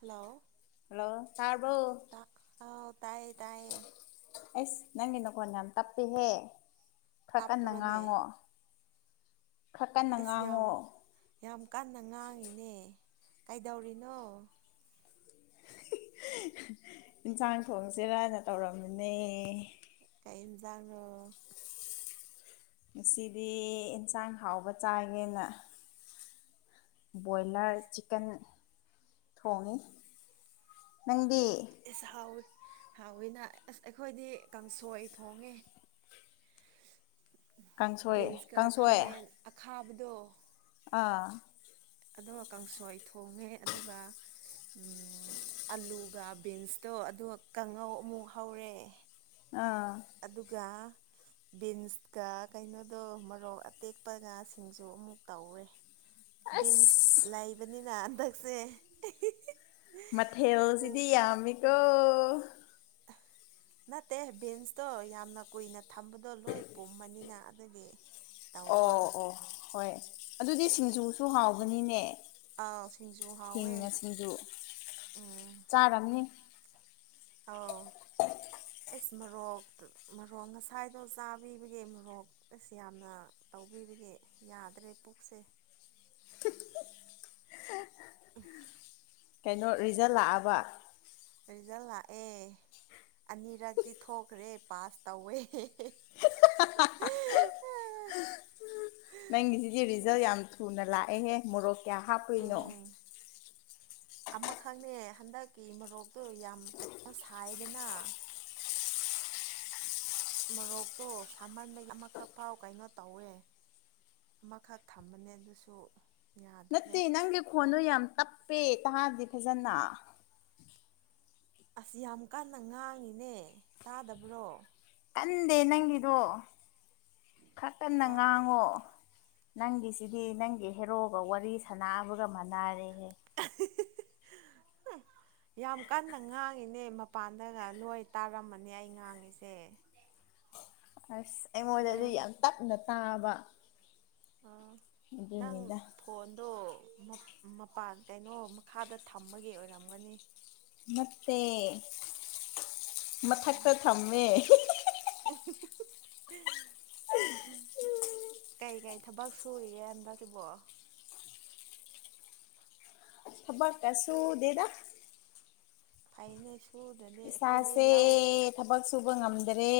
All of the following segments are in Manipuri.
ꯍꯜꯂꯣ ꯍꯜꯂꯣ ꯇꯥꯔꯕꯎ ꯇ ꯑꯥꯎ ꯇꯥꯏꯌꯦ ꯇꯥꯏꯌꯦ ꯑꯦꯁ ꯅꯪꯗꯤ ꯅꯈꯣꯟ ꯌꯥꯝ ꯇꯞꯄꯤ ꯍꯦ ꯈꯔ ꯀꯟꯅ ꯇꯥꯞꯄ꯭ꯔꯣꯅꯦ ꯉꯥꯡꯉꯣ ꯈꯔ ꯀꯟꯅ ꯑꯦꯁ ꯌꯥꯝ ꯉꯥꯡꯉꯣ ꯌꯥꯝ ꯀꯟꯅ ꯉꯥꯡꯉꯤꯅꯦ ꯀꯩꯗꯧꯔꯤꯅꯣ ꯌꯦꯟꯁꯥꯡ ꯊꯣꯡꯁꯦꯔꯅ ꯇꯧꯔꯝꯃꯤꯅꯦ ꯀꯩꯟꯖꯥꯡꯔꯣ ꯉꯁꯤꯗꯤ ꯑꯦꯟꯁꯥꯡ ꯍꯥꯎꯕ ꯆꯥꯏꯒꯦꯅ ꯕꯣꯏꯂꯔ ꯑꯦꯁ ꯆꯤꯛꯀꯟ ꯊꯣꯡꯉꯤ ꯅꯪꯗꯤ ꯑꯦꯁ ꯍꯥꯎꯏꯤ ꯍꯥꯎꯋꯤꯅ ꯑꯁ ꯑꯩꯈꯣꯏꯗꯤ ꯀꯥꯡꯁꯣꯏ ꯊꯣꯡꯉꯦ ꯀꯥꯡꯁꯣꯏ ꯕꯤꯟꯁꯀ ꯀꯥꯡꯁꯣꯏ ꯈꯥꯃꯦꯟ ꯑꯈꯥꯕꯗꯣ ꯑꯥ ꯑꯗꯨꯒ ꯀꯥꯡꯁꯣꯏ ꯊꯣꯡꯉꯦ ꯑꯗꯨꯒ ꯎ ꯑꯂꯨꯒ ꯕꯤꯟꯁꯇꯣ ꯑꯗꯨꯒ ꯀꯥꯡꯉꯧ ꯑꯃꯨꯛ ꯍꯧꯔꯦ ꯑꯥ ꯑꯗꯨꯒ ꯕꯤꯟꯁꯀ ꯀꯩꯅꯣꯗꯣ ꯃꯔꯣꯔꯣꯛ ꯑꯇꯦꯛꯄꯒ ꯁꯤꯡꯁꯨ ꯑꯃꯨꯛ ꯇꯧꯔꯦ ꯕꯤꯟꯁ ꯑꯁ ꯂꯩꯕꯅꯤꯅ ꯍꯟꯗꯛꯁꯦ ꯃꯊꯦꯜꯁꯤꯗꯤ ꯌꯥꯝꯃꯤꯀꯣ ꯅꯠꯇꯦ ꯕꯤꯟꯁꯇꯣ ꯌꯥꯝꯅ ꯀꯨꯏꯅ ꯊꯝꯕꯗꯣ ꯂꯣꯏ ꯄꯨꯝꯃꯅꯤꯅ ꯑꯗꯨꯒꯤ ꯑꯣ ꯇꯧꯕ ꯑꯣ ꯍꯣꯏ ꯑꯗꯨꯗꯤ ꯁꯤꯡꯖꯨꯁꯨ ꯍꯥꯎꯕꯅꯤꯅꯦ ꯑꯥꯎ ꯁꯤꯡꯖꯨ ꯍꯥꯎꯋꯦ ꯍꯤꯡꯅ ꯁꯤꯡꯖꯨ ꯆꯥꯔꯝꯅꯤ ꯑꯧ [unintelligible] ꯑꯦꯁ ꯃꯣꯔꯣꯛ ꯃꯣꯔꯣꯛ ꯉꯁꯥꯏꯗꯣ ꯆꯥꯕꯤꯕꯒꯤ ꯃꯣꯔꯣꯛ ꯑꯁ ꯌꯥꯝꯅ ꯇꯧꯕꯤꯕꯒꯤ ꯌꯥꯗ꯭ꯔꯦ ꯄꯨꯛꯁꯦ [unintelligible] ꯀꯩꯅꯣ ꯔꯤꯖꯜ ꯂꯥꯛꯑꯕ ꯔꯤꯖꯜ ꯂꯥꯛꯑꯦ ꯑꯅꯤꯔꯛꯇꯤ ꯊꯣꯛꯈ꯭ꯔꯦ ꯄꯥꯁ ꯇꯧꯋꯦ [inaudible] ꯑꯥ [unintelligible] ꯅꯪꯒꯤꯁꯤꯗꯤ ꯔꯤꯖꯜ ꯌꯥꯝ ꯊꯨꯅ ꯂꯥꯛꯑꯦꯍꯦ ꯃꯣꯔꯣꯛ ꯀꯌꯥ ꯍꯥꯞꯄꯨꯏꯅꯣ ꯎꯝ ꯑꯃꯈꯛꯅꯦ ꯍꯟꯗꯛꯀꯤ ꯃꯣꯔꯣꯛꯇꯨ ꯌꯥꯝ ꯀꯩꯅ ꯁꯥꯏꯗꯅ [inaudible] ꯃꯣꯔꯣꯛꯇꯣ ꯁꯥꯃꯟꯕꯒꯤ ꯑꯃꯈꯛ ꯐꯥꯎ ꯀꯩꯅꯣ ꯇꯧꯋꯦ ꯑꯃꯈꯛ ꯊꯝꯕꯅꯦ ꯑꯗꯨꯁꯨ ꯌꯥꯗ꯭ꯔꯦ ꯅꯠꯇꯦ ꯅꯪꯒꯤ ꯈꯣꯟꯗꯨꯣ ꯌꯥꯝ ꯇꯞꯄꯦ ꯇꯥꯗꯦ ꯐꯖꯅ ꯑꯁ ꯌꯥꯝ ꯀꯟꯅ ꯉꯥꯡꯉꯤꯅꯦ ꯇꯥꯗꯕ꯭ꯔꯣ ꯀꯟꯗꯦ ꯅꯪꯒꯤꯗꯣ ꯈꯔ ꯀꯟꯅ ꯉꯥꯡꯉꯣ ꯅꯪꯒꯤꯁꯤꯗꯤ ꯅꯪꯒꯤ ꯍꯦꯔꯣꯒ ꯋꯥꯔꯤ ꯁꯥꯟꯅꯕꯒ ꯃꯥꯟꯅꯔꯦꯍꯦ [unintelligible] ꯌꯥꯝ ꯀꯟꯅ ꯉꯥꯡꯉꯤꯅꯦ ꯃꯄꯥꯟꯗꯒ ꯂꯣꯏ ꯇꯥꯔꯝꯃꯅꯤ ꯑꯩ ꯉꯥꯡꯉꯤꯁꯦ ꯑꯁ ꯑꯗꯨ ꯑꯩꯉꯣꯟꯗꯗꯤ ꯌꯥꯝ ꯇꯞꯅ ꯇꯥꯕ ꯑ ꯅꯪ ꯑꯗꯨꯅꯤꯗ ꯐꯣꯟꯗꯣ ꯃꯄꯥꯟ ꯀꯩꯅꯣ ꯃꯈꯥꯗ ꯊꯝꯕꯒꯤ ꯑꯣꯏꯔꯝꯒꯅꯤ ꯅꯥꯠꯇꯦ ꯃꯊꯛꯇ ꯊꯝꯃꯦ [unintelligible] ꯎꯝ ꯀꯩꯀꯩ ꯊꯕꯛ ꯁꯨꯔꯤꯒꯦ ꯍꯟꯗꯛꯁꯤꯕꯣ ꯊꯕꯛ ꯀ ꯁꯨꯗꯦꯗ ꯐꯥꯏꯅꯦ ꯏꯁꯥꯁꯦ ꯊꯕꯛ ꯁꯨꯕ ꯉꯝꯗ꯭ꯔꯦ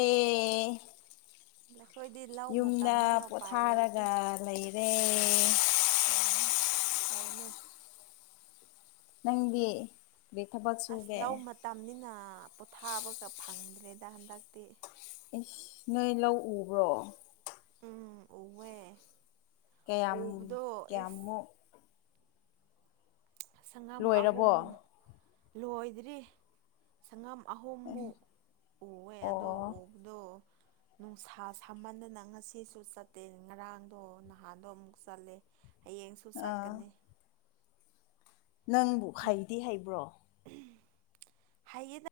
ꯑꯩꯈꯣꯏꯗꯤ ꯂꯧ ꯌꯨꯝꯗ ꯃꯇꯝꯅꯤꯅ ꯎꯄꯥꯏ ꯂꯩꯇꯦ ꯄꯣꯊꯥꯔꯒ ꯂꯩꯔꯦ ꯎꯝ ꯐꯏꯅꯦ ꯅꯪꯗꯤ ꯀꯩ ꯊꯕꯛ ꯑꯁ ꯁꯨꯒꯦ ꯂꯧ ꯃꯇꯝꯅꯤꯅ ꯄꯣꯊꯥꯕꯒ ꯐꯪꯗ꯭ꯔꯦꯗ ꯍꯟꯗꯛꯇꯤ ꯑꯁ ꯅꯣꯏ ꯂꯧ ꯎꯕ꯭ꯔꯣ ꯎꯝ ꯎꯋꯦ ꯀꯌꯥꯝ ꯎꯕꯗꯣ ꯑꯦꯁ ꯀꯌꯥꯃꯨꯛ ꯁꯪꯒꯝ ꯑꯍꯨꯝ ꯂꯣꯏꯔꯕꯣ ꯂꯣꯏꯗ꯭ꯔꯤ ꯁꯪꯒꯝ ꯑꯍꯨꯝꯃꯨꯛ ꯎꯋꯦ ꯑꯗꯣ ꯑꯣ ꯎꯕꯗꯣ ꯅꯨꯡꯁꯥ ꯁꯥꯃꯟꯗꯅ ꯉꯁꯤꯁꯨ ꯆꯠꯇꯦ ꯉꯔꯥꯡꯗꯣ ꯅꯍꯥꯟꯗꯣ ꯑꯃꯨꯛ ꯆꯠꯂꯦ ꯍꯌꯦꯡꯁꯨ ꯑꯥ ꯆꯠꯀꯅꯤ ꯅꯪꯕꯨ ꯍꯩꯗꯤ ꯍꯩꯕ꯭ꯔꯣ ꯍꯩꯏꯗ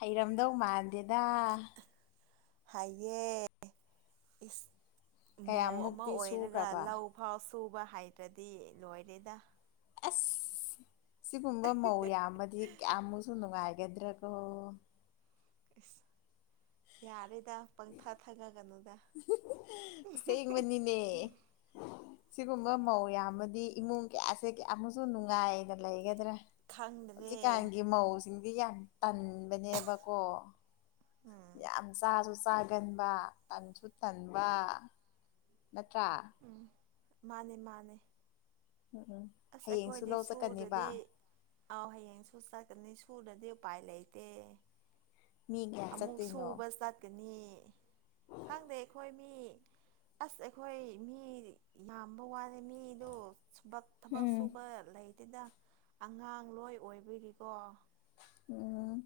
ꯍꯩꯔꯝꯗꯧ ꯃꯥꯟꯗꯦꯗ ꯍꯥꯏꯌꯦ ꯃꯧ ꯑꯃ ꯀꯌꯥꯃꯨꯛꯇꯤ ꯑꯣꯏꯔꯒ ꯁꯨꯈ꯭ꯔꯕ ꯂꯧ ꯐꯥꯎ ꯁꯨꯕ ꯍꯥꯏꯇꯔꯗꯤ ꯂꯣꯏꯔꯦꯗ ꯑꯁ ꯁꯤꯒꯨꯝꯕ ꯃꯧ ꯌꯥꯝꯃꯗꯤ ꯀꯌꯥꯝ ꯃꯨꯛ ꯅꯨꯡꯉꯥꯏꯒꯗ꯭ꯔ ꯏꯁ ꯌꯥꯔꯦꯗ ꯄꯪꯊꯥ ꯊꯥꯒꯠꯀꯅꯨꯗ ꯑꯁꯦꯡꯕꯅꯤꯅꯦ [unintelligible] ꯁꯤꯒꯨꯝꯕ ꯃꯧ ꯌꯥꯝꯃꯗꯤ ꯏꯃꯨꯡ ꯀꯌꯥꯁꯦ ꯀꯌꯥꯃꯨꯛꯁꯨ ꯅꯨꯡꯉꯥꯏꯅ ꯂꯩꯒꯗ꯭ꯔꯦ ꯈꯪꯗ꯭ꯔꯦ ꯍꯧꯖꯤꯛꯀꯥꯟꯒꯤ ꯃꯧꯁꯤꯡꯗꯤ ꯌꯥꯝ ꯇꯟꯕꯅꯦꯕꯀꯣ ꯎꯝ ꯌꯥꯝ ꯆꯥꯁꯨ ꯆꯥꯒꯟꯕ ꯇꯟꯁꯨ ꯇꯟꯕ ꯅꯠꯇ꯭ꯔꯥ ꯎꯝ ꯃꯥꯅꯦ ꯃꯥꯅꯦ ꯎꯝ ꯎꯝ ꯑꯁ ꯍꯌꯦꯡꯁꯨ ꯑꯩꯈꯣꯏꯗꯤ ꯂꯧ ꯆꯠꯀꯅꯦꯕ ꯁꯨꯗꯔꯗꯤ ꯑꯥꯎ ꯍꯌꯦꯡ ꯁꯨ ꯆꯠꯀꯅꯤ ꯁꯨꯔꯗꯗꯤ ꯎꯄꯥꯏ ꯂꯩꯇꯦ ꯃꯤ ꯀꯌꯥ ꯑꯃꯨꯛ ꯆꯠꯇꯣꯏꯅꯣ ꯁꯨꯕ ꯆꯠꯀꯅꯤ ꯈꯪꯗꯦ ꯑꯩꯈꯣꯏ ꯃꯤ ꯑꯁ ꯑꯩꯈꯣꯏ ꯃꯤ ꯌꯥꯝꯕ ꯋꯥꯂꯦ ꯃꯤꯗꯣ ꯊꯕꯛ ꯊꯕꯛ ꯎꯝ ꯁꯨꯕ ꯂꯩꯇꯦꯗ ꯑꯉꯥꯡ ꯂꯣꯏ ꯑꯣꯏꯕꯒꯤꯀꯣ ꯎꯝ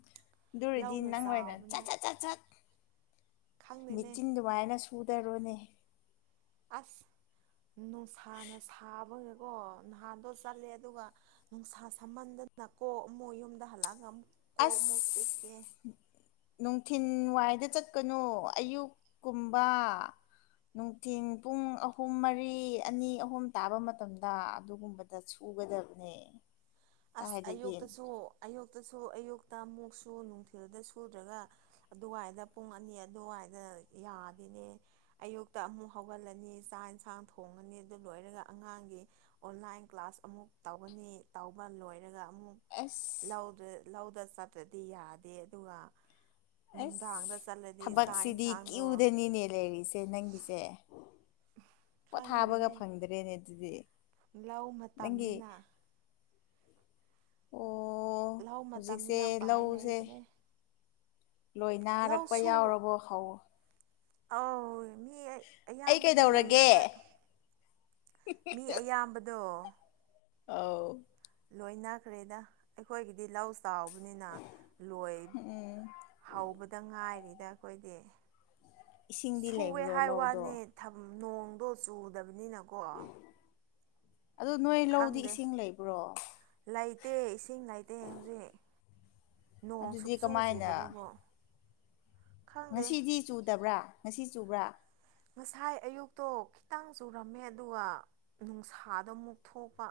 ꯑꯗꯨꯔꯗꯤ ꯂꯧꯅ ꯅꯪ ꯑꯣꯏꯅ ꯆꯥꯎꯕꯅꯦ ꯁꯠ ꯁꯠ ꯁꯠ ꯁꯠ ꯈꯪꯗꯦꯅꯦ ꯃꯦꯆꯤꯟ ꯑꯗꯨꯃꯥꯏꯅ ꯁꯨꯗꯔꯨꯅꯦ ꯑꯁ ꯅꯨꯡꯁꯥꯅ ꯁꯥꯕꯒꯀꯣ ꯅꯍꯥꯟꯗꯣ ꯆꯠꯂꯦ ꯑꯗꯨꯒ ꯅꯨꯡꯁꯥ ꯁꯝꯍꯟꯗꯅ ꯀꯣꯛ ꯑꯃꯨꯛ ꯌꯨꯝꯗ ꯍꯜꯂꯛꯑꯒ ꯑꯃꯨꯛ ꯀꯣꯛ ꯑꯃꯨꯛ ꯆꯤꯛꯑꯦ ꯅꯨꯡꯊꯤꯟꯋꯥꯏꯗ ꯆꯠꯀꯅꯨ ꯑꯌꯨꯛ ꯀꯨꯝꯕ ꯅꯨꯡꯊꯤꯟ ꯄꯨꯡ ꯑꯍꯨꯝ ꯃꯔꯤ ꯑꯅꯤ ꯑꯍꯨꯝ ꯇꯥꯕ ꯃꯇꯝꯗ ꯑꯗꯨꯒꯨꯝꯕꯗ ꯗ ꯁꯨꯒꯗꯕꯅꯦ ꯑꯁ ꯀꯥꯏꯗꯒꯤ ꯑꯌꯣꯛꯇꯁꯨ ꯑꯌꯨꯛꯇꯁꯨ ꯑꯌꯨꯛꯇ ꯑꯃꯨꯛꯁꯨ ꯅꯨꯡꯊꯤꯜꯗ ꯁꯨꯗ꯭ꯔꯒ ꯑꯗꯨꯋꯥꯏꯗ ꯄꯨꯡ ꯑꯅꯤ ꯑꯗꯨꯋꯥꯏꯗ ꯌꯥꯗꯦꯅꯦ ꯑꯌꯨꯛꯇ ꯑꯃꯨꯛ ꯍꯧꯒꯠꯂꯅꯤ ꯆꯥꯛ ꯏꯟꯁꯥꯡ ꯊꯣꯡꯉꯅꯤ ꯑꯗꯨ ꯂꯣꯏꯔꯒ ꯑꯉꯥꯡꯒꯤ ꯑꯣꯟꯂꯥꯏꯟ ꯀ꯭ꯂꯥꯁ ꯑꯃꯨꯛ ꯇꯧꯒꯅꯤ ꯇꯧꯕ ꯂꯣꯏꯔꯒ ꯑꯃꯨꯛ ꯑꯁ ꯂꯧꯗ ꯂꯧꯗ ꯆꯠꯇ꯭ꯔꯗꯤ ꯌꯥꯗꯦ ꯑꯗꯨꯒ ꯅꯨꯡꯗꯥꯡꯗ ꯑꯁ ꯆꯠꯂꯗꯤ ꯆꯥꯛ ꯊꯕꯛꯁꯤꯗꯤ ꯌꯦꯟꯁꯥꯡꯗꯣ ꯀ꯭ꯌꯨꯗꯅꯤꯅꯦ ꯂꯩꯔꯤꯁꯦ ꯅꯪꯒꯤꯁꯦ ꯄꯣꯊꯥꯕꯒ ꯈꯪꯗ꯭ꯔꯦꯅꯦ ꯐꯪꯗ꯭ꯔꯦꯅꯦ ꯑꯗꯨꯗꯤ ꯂꯧ ꯅꯪꯒꯤ ꯃꯇꯝꯅꯤꯅ ꯑꯣ ꯂꯧ ꯍꯧꯖꯤꯛꯁꯦ ꯃꯇꯝꯅꯤꯅ ꯎꯄꯥꯏ ꯂꯧꯁꯦ ꯂꯩꯇ꯭ꯔꯦ ꯂꯣꯏꯅꯥꯔꯛꯄ ꯌꯥꯎꯔꯕꯣ ꯍꯧ ꯑꯎ ꯃꯤ ꯑꯩ ꯑꯌꯥꯝꯕꯗꯤ ꯀꯩꯗꯧꯔꯒꯦ ꯂꯣꯏꯅꯕ ꯃꯤ ꯑꯌꯥꯝꯕꯗꯣ ꯑꯥꯎ ꯂꯣꯏꯅꯈ꯭ꯔꯦꯗ ꯑꯩꯈꯣꯏꯒꯤꯗꯤ ꯂꯧ ꯆꯥꯎꯕꯅꯤꯅ ꯂꯣꯏ ꯎꯝ ꯍꯧꯕꯗ ꯉꯥꯏꯔꯤꯗ ꯑꯩꯈꯣꯏꯗꯤ ꯏꯁꯤꯡꯗꯤ ꯂꯩꯕ꯭ꯔꯣ ꯂꯧꯗꯣ ꯗꯝ ꯅꯣꯡꯗꯣ ꯆꯨꯗꯕꯅꯤꯅꯀꯣ ꯑꯗꯨ ꯅꯣꯏ ꯂꯧꯗꯤ ꯈꯪꯗꯦ ꯏꯁꯤꯡ ꯂꯩꯕ꯭ꯔꯣ ꯂꯩꯇꯦ ꯏꯁꯤꯡ ꯂꯩꯇꯦ ꯍꯧꯖꯤꯛ ꯅꯣꯡ ꯑꯗꯨꯗꯤ ꯁꯨꯡꯆꯨ ꯀꯃꯥꯏꯅ ꯆꯨꯗꯕꯕꯣ ꯉꯁꯤꯗꯤ ꯆꯨꯗꯕ꯭ꯔꯥ ꯉꯁꯤ ꯆꯨꯕ꯭ꯔꯥ ꯉꯁꯥꯏ ꯑꯌꯨꯛꯇꯣ ꯈꯤꯇꯪ ꯆꯨꯔꯝꯃꯦ ꯑꯗꯨꯒ ꯅꯨꯡꯁꯥꯗ ꯑꯃꯨꯛ ꯊꯣꯛꯄ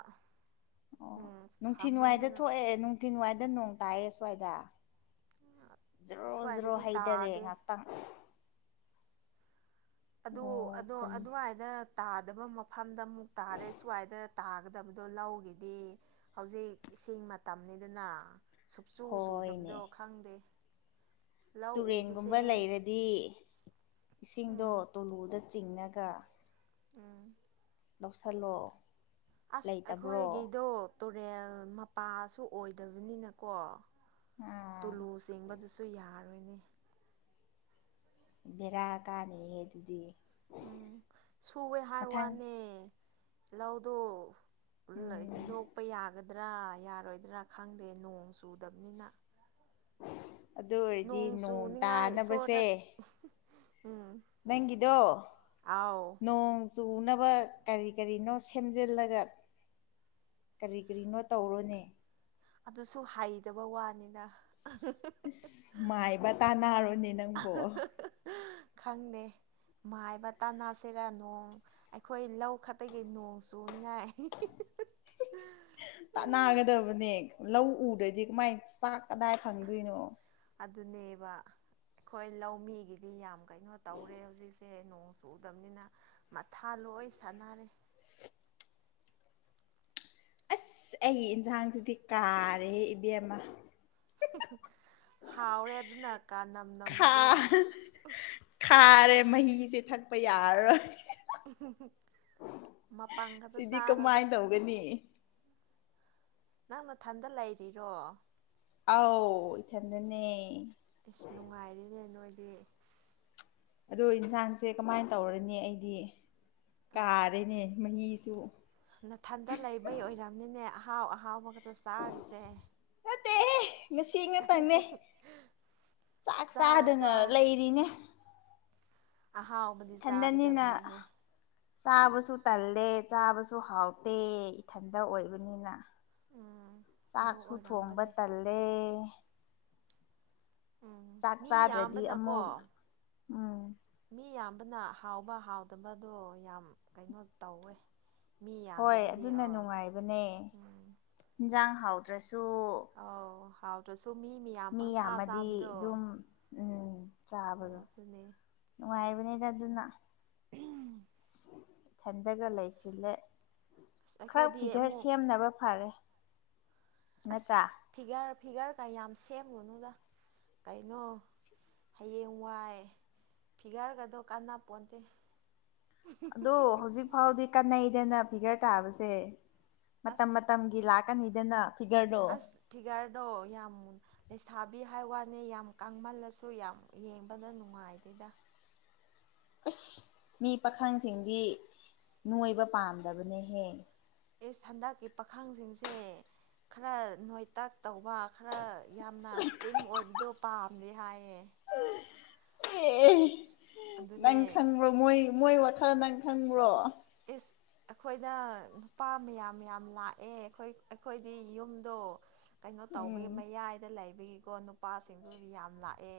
ꯑꯣ ꯅꯣꯡ ꯅꯨꯡꯊꯤꯟꯋꯥꯏꯗ ꯁꯥꯃꯟꯗꯅ ꯊꯣꯛꯑꯦ ꯅꯨꯡꯊꯤꯟꯋꯥꯏꯗ ꯅꯣꯡ ꯇꯥꯏꯑꯦ ꯁ꯭ꯋꯥꯏꯗ ꯖꯔꯣ ꯖꯔꯣ ꯁ꯭ꯋꯥꯏꯗꯗꯤ ꯍꯩꯊꯔꯦ ꯇꯥꯗꯦ ꯉꯍꯥꯛꯇꯪ ꯑꯗꯨ ꯑꯣ ꯑꯗꯣ ꯈꯨꯟ ꯑꯗꯨꯋꯥꯏꯗ ꯇꯥꯗꯕ ꯃꯐꯝꯗ ꯑꯃꯨꯛ ꯇꯥꯔꯦ ꯁ꯭ꯋꯥꯏꯗ ꯇꯥꯒꯗꯕꯗꯣ ꯂꯧꯒꯤꯗꯤ ꯍꯧꯖꯤꯛ ꯏꯁꯤꯡ ꯃꯇꯝꯅꯤꯗꯅ ꯁꯨꯛꯆꯨ ꯍꯣꯏꯅꯦ ꯆꯨꯗꯕꯗꯣ ꯈꯪꯗꯦ ꯂꯧ ꯇꯨꯔꯦꯟꯒꯨꯝꯕ ꯎꯕꯁꯦ ꯂꯩꯔꯗꯤ ꯏꯁꯤꯡꯗꯣ ꯎꯝ ꯇꯣꯂꯨꯗ ꯆꯤꯡꯉꯒ ꯎꯝ ꯂꯧꯁꯜꯂꯣ ꯑꯁ ꯂꯩꯇꯕ꯭ꯔꯣ ꯑꯩꯈꯣꯏꯒꯤꯗꯣ ꯇꯨꯔꯦꯜ ꯃꯄꯥꯁꯨ ꯑꯣꯏꯗꯕꯅꯤꯅꯀꯣ ꯑꯥ ꯇꯨꯂꯨ ꯆꯦꯡꯕꯗꯨꯁꯨ ꯌꯥꯔꯣꯏꯅꯦ ꯕꯦꯔꯥ ꯀꯥꯅꯤꯍꯦ ꯑꯗꯨꯗꯤ ꯎꯝ ꯁꯨꯑꯦ ꯍꯥꯏ ꯃꯊꯪ ꯋꯥꯅꯦ ꯂꯧꯗꯣ ꯎꯝ ꯂꯣꯛꯄ ꯌꯥꯒꯗ꯭ꯔꯥ ꯌꯥꯔꯣꯏꯗ꯭ꯔꯥ ꯈꯪꯗꯦ ꯅꯣꯡ ꯆꯨꯗꯕꯅꯤꯅ ꯑꯗꯨ ꯑꯣꯏꯔꯗꯤ ꯅꯣꯡ ꯆꯨꯅꯤꯉꯥꯏ ꯏꯁꯣꯔꯗ ꯇꯥꯅꯕꯁꯦ ꯎꯝ ꯅꯪꯒꯤꯗꯣ ꯑꯥꯎ ꯅꯣꯡ ꯆꯨꯅꯕ ꯀ꯭ꯔꯤ ꯀ꯭ꯔꯤꯅꯣ ꯁꯦꯝꯖꯤꯜꯂꯒ ꯀ꯭ꯔꯤ ꯀ꯭ꯔꯤꯅꯣ ꯇꯧꯔꯣꯅꯦ ꯑꯗꯨꯁꯨ ꯍꯩꯗꯕ ꯋꯥꯅꯤꯅ ꯑꯍꯨ ꯍꯨ ꯑꯁ ꯃꯥꯏꯕ ꯇꯥꯟꯅꯔꯣꯅꯦ ꯅꯪꯕꯨ [unintelligible] ꯈꯪꯗꯦ ꯃꯥꯏꯕ ꯇꯅꯁꯤꯔꯥ ꯅꯣꯡ ꯑꯩꯈꯣꯏ ꯂꯧ ꯈꯛꯇꯒꯤ ꯅꯣꯡ ꯆꯨꯅꯉꯥꯏ ꯇꯥꯟꯅꯒꯗꯕꯅꯦ ꯂꯧ ꯎꯗ꯭ꯔꯗꯤ ꯀꯃꯥꯏꯅ ꯆꯥꯛ ꯀꯗꯥꯏ ꯐꯪꯗꯣꯏꯅꯣ ꯑꯗꯨꯅꯦꯕ ꯑꯩꯈꯣꯏ ꯂꯧꯃꯤꯒꯤꯗꯤ ꯌꯥꯝ ꯀꯩꯅꯣ ꯇꯧꯔꯦ ꯍꯧꯖꯤꯛ ꯁꯦ ꯅꯣꯡ ꯆꯨꯗꯕꯅꯤꯅ ꯃꯊꯥ ꯂꯣꯏ ꯁꯥꯟꯅꯔꯦ ꯑꯁ ꯑꯩꯒꯤ ꯏꯟꯖꯥꯡꯁꯤꯗꯤ ꯀꯥꯔꯦꯍꯦ ꯏꯕꯦꯝꯃ ꯍꯥꯎꯔꯦ ꯑꯗꯨꯅ ꯀꯥꯅꯝ ꯈꯥ ꯅꯝꯕꯗꯣ ꯈꯥꯔꯦ ꯃꯍꯤꯁꯦ ꯊꯛꯄ ꯌꯥꯔꯔꯣꯏ ꯃꯄꯪ ꯈꯛꯇ ꯁꯤꯗꯤ ꯀꯃꯥꯏ‌ ꯆꯥꯔꯣꯗ ꯇꯧꯒꯅꯤ ꯅꯪ ꯅꯊꯟꯇ ꯂꯩꯔꯤꯔꯣ ꯑꯧ ꯏꯊꯟꯗꯅꯦ ꯏꯁ ꯅꯨꯡꯉꯥꯏꯔꯦꯅꯦ ꯅꯣꯏꯗꯤ ꯑꯗꯣ ꯏꯟꯖꯥꯡꯁꯦ ꯀꯃꯥꯏ ꯇꯧꯔꯅꯤ ꯑꯩꯗꯤ ꯀꯥꯔꯦꯅꯦ ꯃꯍꯤꯁꯨ ꯅꯊꯟꯗ ꯂꯩꯕꯩ ꯑꯣꯏꯔꯝꯅꯤꯅꯦ ꯑꯍꯥꯎ ꯑꯍꯥꯎꯕꯒꯗꯣ ꯆꯥꯔꯤꯁꯦ ꯇꯦꯍꯦ ꯉꯁꯤ ꯉꯥꯇꯪꯅꯦ ꯆꯥꯛ ꯆꯥꯎ ꯆꯥꯗꯅ ꯆꯥꯎ ꯂꯩꯔꯤꯅꯦ ꯑꯍꯥꯎꯕꯗꯤ ꯏꯊꯟꯗꯅꯤꯅ ꯆꯥꯒꯗꯕꯅꯤꯍꯦ ꯆꯥꯕꯁꯨ ꯇꯜꯂꯦ ꯆꯥꯕꯁꯨ ꯍꯥꯎꯇꯦ ꯏꯊꯟꯗ ꯑꯣꯏꯕꯅꯤꯅ ꯎꯝ ꯑꯗꯨ ꯆꯥꯛꯁꯨ ꯊꯣꯡꯕ ꯑꯣꯏꯔꯝꯒꯅꯤ ꯇꯜꯂꯦ ꯎꯝ ꯆꯥꯛ ꯃꯤ ꯆꯥꯗ꯭ꯔꯗꯤ ꯌꯥꯝꯕꯅꯀꯣ ꯑꯃꯨꯛ ꯎꯝ ꯃꯤ ꯌꯥꯝꯕꯅ ꯍꯥꯎꯕ ꯍꯥꯎꯇꯕꯗꯣ ꯌꯥꯝ ꯀꯩꯅꯣ ꯇꯧꯋꯦ ꯃꯤ ꯍꯣꯏ ꯌꯥꯝꯗꯕꯗꯤ ꯑꯗꯨꯅ ꯑ ꯅꯨꯡꯉꯥꯏꯕꯅꯦ ꯎꯝ ꯏꯟꯖꯥꯡ ꯍꯥꯎꯇ꯭ꯔꯁꯨ ꯑꯧ ꯍꯥꯎꯇ꯭ꯔꯁꯨ ꯃꯤ ꯃꯌꯥꯝ ꯄꯪꯆꯥꯥ ꯌꯥꯝꯃꯗꯤ ꯆꯥꯕꯗꯣ ꯑꯗꯨꯝ ꯎꯝ ꯎꯝ ꯆꯥꯕꯗꯣ ꯑꯗꯨꯅꯦ ꯅꯨꯡꯉꯥꯏꯕꯅꯤꯗ ꯑꯗꯨꯅ ꯎꯝ ꯏꯊꯟꯗꯒ ꯂꯩꯁꯤꯜꯂꯦ ꯑꯁ ꯈꯔ ꯑꯩꯈꯣꯏꯗꯤ ꯐꯤꯒ꯭ꯔ ꯑꯃꯨꯛ ꯁꯦꯝꯅꯕ ꯐꯔꯦ ꯅꯠꯇ꯭ꯔꯥ ꯐꯤꯒ꯭ꯔ ꯐꯤꯒ꯭ꯔꯗ ꯌꯥꯝ ꯁꯦꯝꯂꯨꯅꯨꯗ ꯀꯩꯅꯣ ꯍꯌꯦꯡꯋꯥꯏ ꯐꯤꯒ꯭ꯔꯒꯗꯣ ꯀꯟꯅꯄꯣꯟꯇꯦ ꯑꯗꯣ ꯍꯧꯖꯤꯛ ꯐꯥꯎꯗꯤ ꯀꯥꯟꯅꯩꯗꯅ ꯐꯤꯒ꯭ꯔ ꯇꯥꯕꯁꯦ ꯃꯇꯝ ꯑꯁ ꯃꯇꯝꯒꯤ ꯂꯥꯛꯀꯅꯤꯗꯅ ꯐꯤꯒꯔꯗꯣ ꯑꯁ ꯐꯤꯒꯥ꯭ꯔꯗꯣ ꯌꯥꯝ ꯃꯨꯟ ꯂꯩꯁꯥꯕꯤ ꯍꯥꯏ ꯋꯥꯅꯤ ꯌꯥꯝ ꯀꯪꯃꯜꯂꯁꯨ ꯌꯥꯝ ꯌꯦꯡꯕꯗ ꯅꯨꯡꯉꯥꯏꯇꯦꯗ ꯑꯁ ꯃꯤ ꯄꯥꯈꯪꯁꯤꯡꯗꯤ ꯅꯣꯏꯕ ꯄꯥꯝꯗꯕꯅꯦꯍꯦ ꯏꯁ ꯍꯟꯗꯛꯀꯤ ꯄꯥꯈꯪꯁꯤꯡꯁꯦ ꯈꯔ ꯅꯣꯏꯇꯛ ꯇꯧꯕ ꯈꯔ ꯌꯥꯝꯅ ꯁ꯭ꯂꯤꯝ ꯑꯣꯏꯕꯗꯣ ꯄꯥꯝꯗꯦ ꯍꯥꯏꯌꯦ ꯑꯦ ꯅꯪ ꯑꯗꯨꯅꯦ ꯈꯪꯕ꯭ꯔꯣ ꯃꯣꯏ ꯃꯣꯏ ꯋꯥ ꯅꯪ ꯈꯪꯕ꯭ꯔꯣ ꯏꯁ ꯑꯩꯈꯣꯏꯗ ꯅꯨꯄꯥ ꯃꯌꯥꯝ ꯃꯌꯥꯝ ꯂꯥꯛꯑꯦ ꯑꯈꯣꯏ ꯑꯩꯈꯣꯏꯗꯤ ꯌꯨꯝꯗꯣ ꯀꯩꯅꯣ ꯇꯧꯕꯒꯤ ꯎꯝ ꯃꯌꯥꯏꯗ ꯂꯩꯕꯒꯤꯀꯣ ꯅꯨꯄꯥꯁꯤꯡꯗꯨꯗꯤ ꯌꯥꯝ ꯂꯥꯛꯑꯦ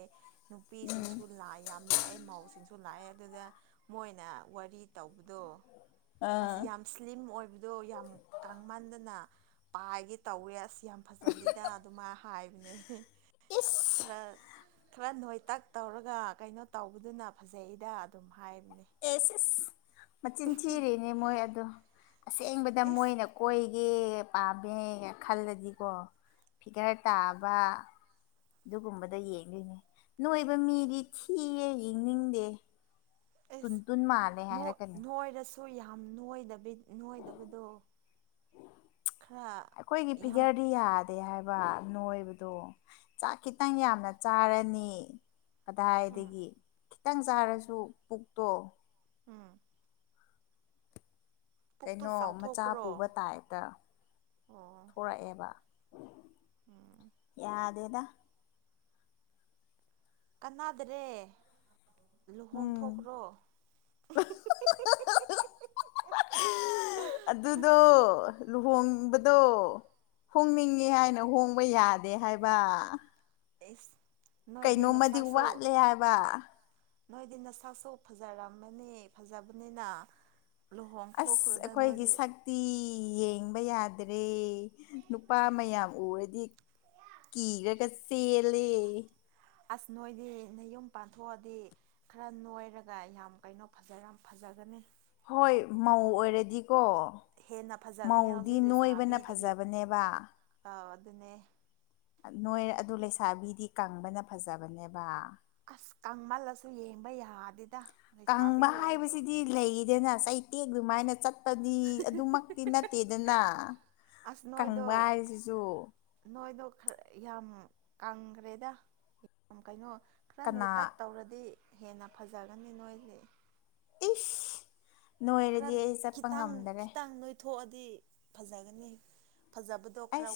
ꯎꯝ ꯅꯨꯄꯤꯁꯤꯡꯁꯨ ꯂꯥꯏ ꯌꯥꯝ ꯂꯥꯛꯑꯦ ꯃꯧꯁꯤꯡꯁꯨ ꯂꯥꯛꯑꯦ ꯑꯗꯨꯗ ꯃꯣꯏꯅ ꯋꯥꯔꯤ ꯇꯧꯕꯗꯣ ꯑꯁ ꯑꯥ ꯌꯥꯝ ꯁ꯭ꯂꯤꯝ ꯑꯣꯏꯕꯗꯣ ꯌꯥꯝ ꯀꯪꯃꯟꯗꯅ ꯄꯥꯏꯒꯦ ꯇꯧꯋꯦ ꯑꯁ ꯌꯥꯝ ꯐꯖꯗꯦꯗ ꯑꯗꯨꯃꯥꯏ ꯍꯥꯏꯕꯅꯦ ꯏꯁ ꯈꯔ ꯈꯔ ꯅꯣꯏꯇꯛ ꯇꯧꯔꯒ ꯀꯩꯅꯣ ꯇꯧꯕꯗꯨꯅ ꯐꯖꯩꯗ ꯑꯗꯨꯝ ꯍꯥꯏꯕꯅꯤ ꯑꯦꯁ ꯏꯁ ꯃꯆꯤꯟ ꯊꯤꯔꯤꯅꯤ ꯃꯣꯏ ꯑꯗꯣ ꯑꯁꯦꯡꯕꯗ ꯏꯁ ꯃꯣꯏꯅ ꯀꯣꯏꯒꯦ ꯄꯥꯝꯃꯦ ꯈꯜꯂꯗꯤꯀꯣ ꯐꯤꯒ꯭ꯔ ꯇꯥꯕ ꯑꯗꯨꯒꯨꯝꯕꯗ ꯌꯦꯡꯗꯣꯏꯅꯦ ꯅꯣꯏꯕ ꯃꯤꯗꯤ ꯊꯤꯌꯦ ꯌꯦꯡꯅꯤꯡꯗꯦ ꯇꯨꯟ ꯑꯦꯁ ꯇꯨꯟ ꯃꯥꯜꯂꯦ ꯅꯣꯏ ꯍꯥꯏꯔꯛꯀꯅꯤ ꯅꯣꯏꯔꯁꯨ ꯌꯥꯝ ꯅꯣꯏꯗꯕꯤ ꯅꯣꯏꯗꯕꯗꯣ ꯈꯔ ꯌꯥꯝ ꯔꯤꯌꯥꯠ ꯀꯩ ꯍꯥꯏꯕ ꯅꯣꯏꯕꯗꯣ ꯆꯥꯛ ꯈꯤꯇꯪ ꯌꯥꯝꯅ ꯆꯥꯔꯅꯤ ꯎꯝ ꯑꯗꯥꯏꯗꯒꯤ ꯈꯤꯇꯪ ꯆꯥꯔꯁꯨ ꯄꯨꯛꯇꯣ ꯎꯝ ꯄꯨꯛꯇꯨ ꯀꯩꯅꯣ ꯃꯆꯥ ꯆꯥꯎꯊꯣꯛꯄ꯭ꯔꯣ ꯄꯨꯕ ꯇꯥꯏꯞꯇ ꯑꯣ ꯊꯣꯔꯛꯑꯦꯕ ꯎꯝ ꯌꯥꯗꯦꯗ ꯀꯥꯟꯅꯥꯗ꯭ꯔꯦ ꯎꯝ ꯂꯨꯍꯣꯡꯊꯣꯛꯈ꯭ꯔꯣ ꯑꯗꯨꯗꯣ ꯂꯨꯍꯣꯡꯕꯗꯣ ꯍꯣꯡꯅꯤꯡꯉꯤ ꯍꯥꯏꯅ ꯍꯣꯡꯕ ꯌꯥꯗꯦ ꯍꯥꯏꯕ ꯅꯣꯏꯗꯤ ꯀꯩꯅꯣꯝꯃꯗꯤ ꯅꯁꯛꯁꯨ ꯋꯥꯠꯂꯦ ꯍꯥꯏꯕ ꯅꯣꯏꯗꯤ ꯅꯁꯛꯁꯨ ꯐꯖꯔꯝꯃꯅꯤ ꯐꯖꯕꯅꯤꯅ ꯂꯨꯍꯣꯡꯊꯣꯛꯈ꯭ꯔꯣꯗ ꯅꯣꯏꯗꯤ ꯇꯤ ꯌꯦꯡꯕ ꯌꯥꯗ꯭ꯔꯦ ꯅꯨꯄꯥ ꯃꯌꯥꯝ ꯎꯔꯗꯤ ꯀꯤꯔꯒ ꯆꯦꯜꯂꯦ ꯑꯁ ꯅꯣꯏꯗꯤ ꯅꯌꯨꯝ ꯄꯥꯟꯊꯣꯛꯑꯗꯤ ꯈꯔ ꯅꯣꯏꯔꯒ ꯌꯥꯝ ꯀꯩꯅꯣ ꯐꯖꯔ ꯐꯖꯒꯅꯤ ꯍꯣꯏ ꯃꯧ ꯑꯣꯏꯔꯗꯤꯀꯣ ꯍꯦꯟꯅ ꯐꯖꯒꯅꯤ ꯃꯧꯗꯤ ꯍꯧꯖꯤꯛ ꯅꯣꯏꯕꯅ ꯐꯖꯕꯅꯦꯕ ꯑꯗꯨ ꯑꯗꯨꯅꯦ ꯅꯣꯏ ꯑꯗꯨ ꯂꯩꯁꯥꯕꯤꯗꯤ ꯀꯪꯕꯅ ꯐꯖꯕꯅꯦꯕ ꯑꯁ ꯀꯪꯃꯜꯂꯁꯨ ꯌꯦꯡꯕ ꯌꯥꯗꯦꯗ ꯂꯩꯁꯥꯕꯤ ꯀꯪꯕ ꯑꯣꯏꯔꯁꯨ ꯍꯥꯏꯕꯁꯤꯗꯤ ꯂꯩꯗꯅ ꯆꯩꯇꯦꯛ ꯑꯗꯨꯃꯥꯏꯅ ꯆꯠ ꯗꯤ ꯑꯗꯨꯃꯛꯇꯤ ꯅꯠꯇꯦꯗꯅ ꯑꯁ ꯅꯣꯏꯗꯣ ꯀꯪꯕ ꯍꯥꯏꯁꯤꯁꯨ ꯅꯣꯏꯗꯣ ꯈꯔ ꯌꯥꯝ ꯀꯪꯈ꯭ꯔꯦꯗ ꯌꯥꯝ ꯀꯩꯅꯣ ꯈꯔ ꯀꯅꯥ ꯅꯣꯏꯇꯥꯛ ꯇꯧꯔꯗꯤ ꯍꯦꯟꯅ ꯐꯖꯒꯅꯤ ꯅꯣꯏꯗꯤ ꯏꯁ ꯈꯔ ꯅꯣꯏꯔꯗꯤ ꯑꯩ ꯆꯠꯄ ꯈꯤꯇꯪ ꯉꯝꯗꯔꯦ ꯈꯤꯇꯪ ꯅꯣꯏꯊꯣꯛꯑꯗꯤ ꯐꯖꯒꯅꯤ ꯐꯖꯕꯗꯣ ꯈꯔ ꯑꯁ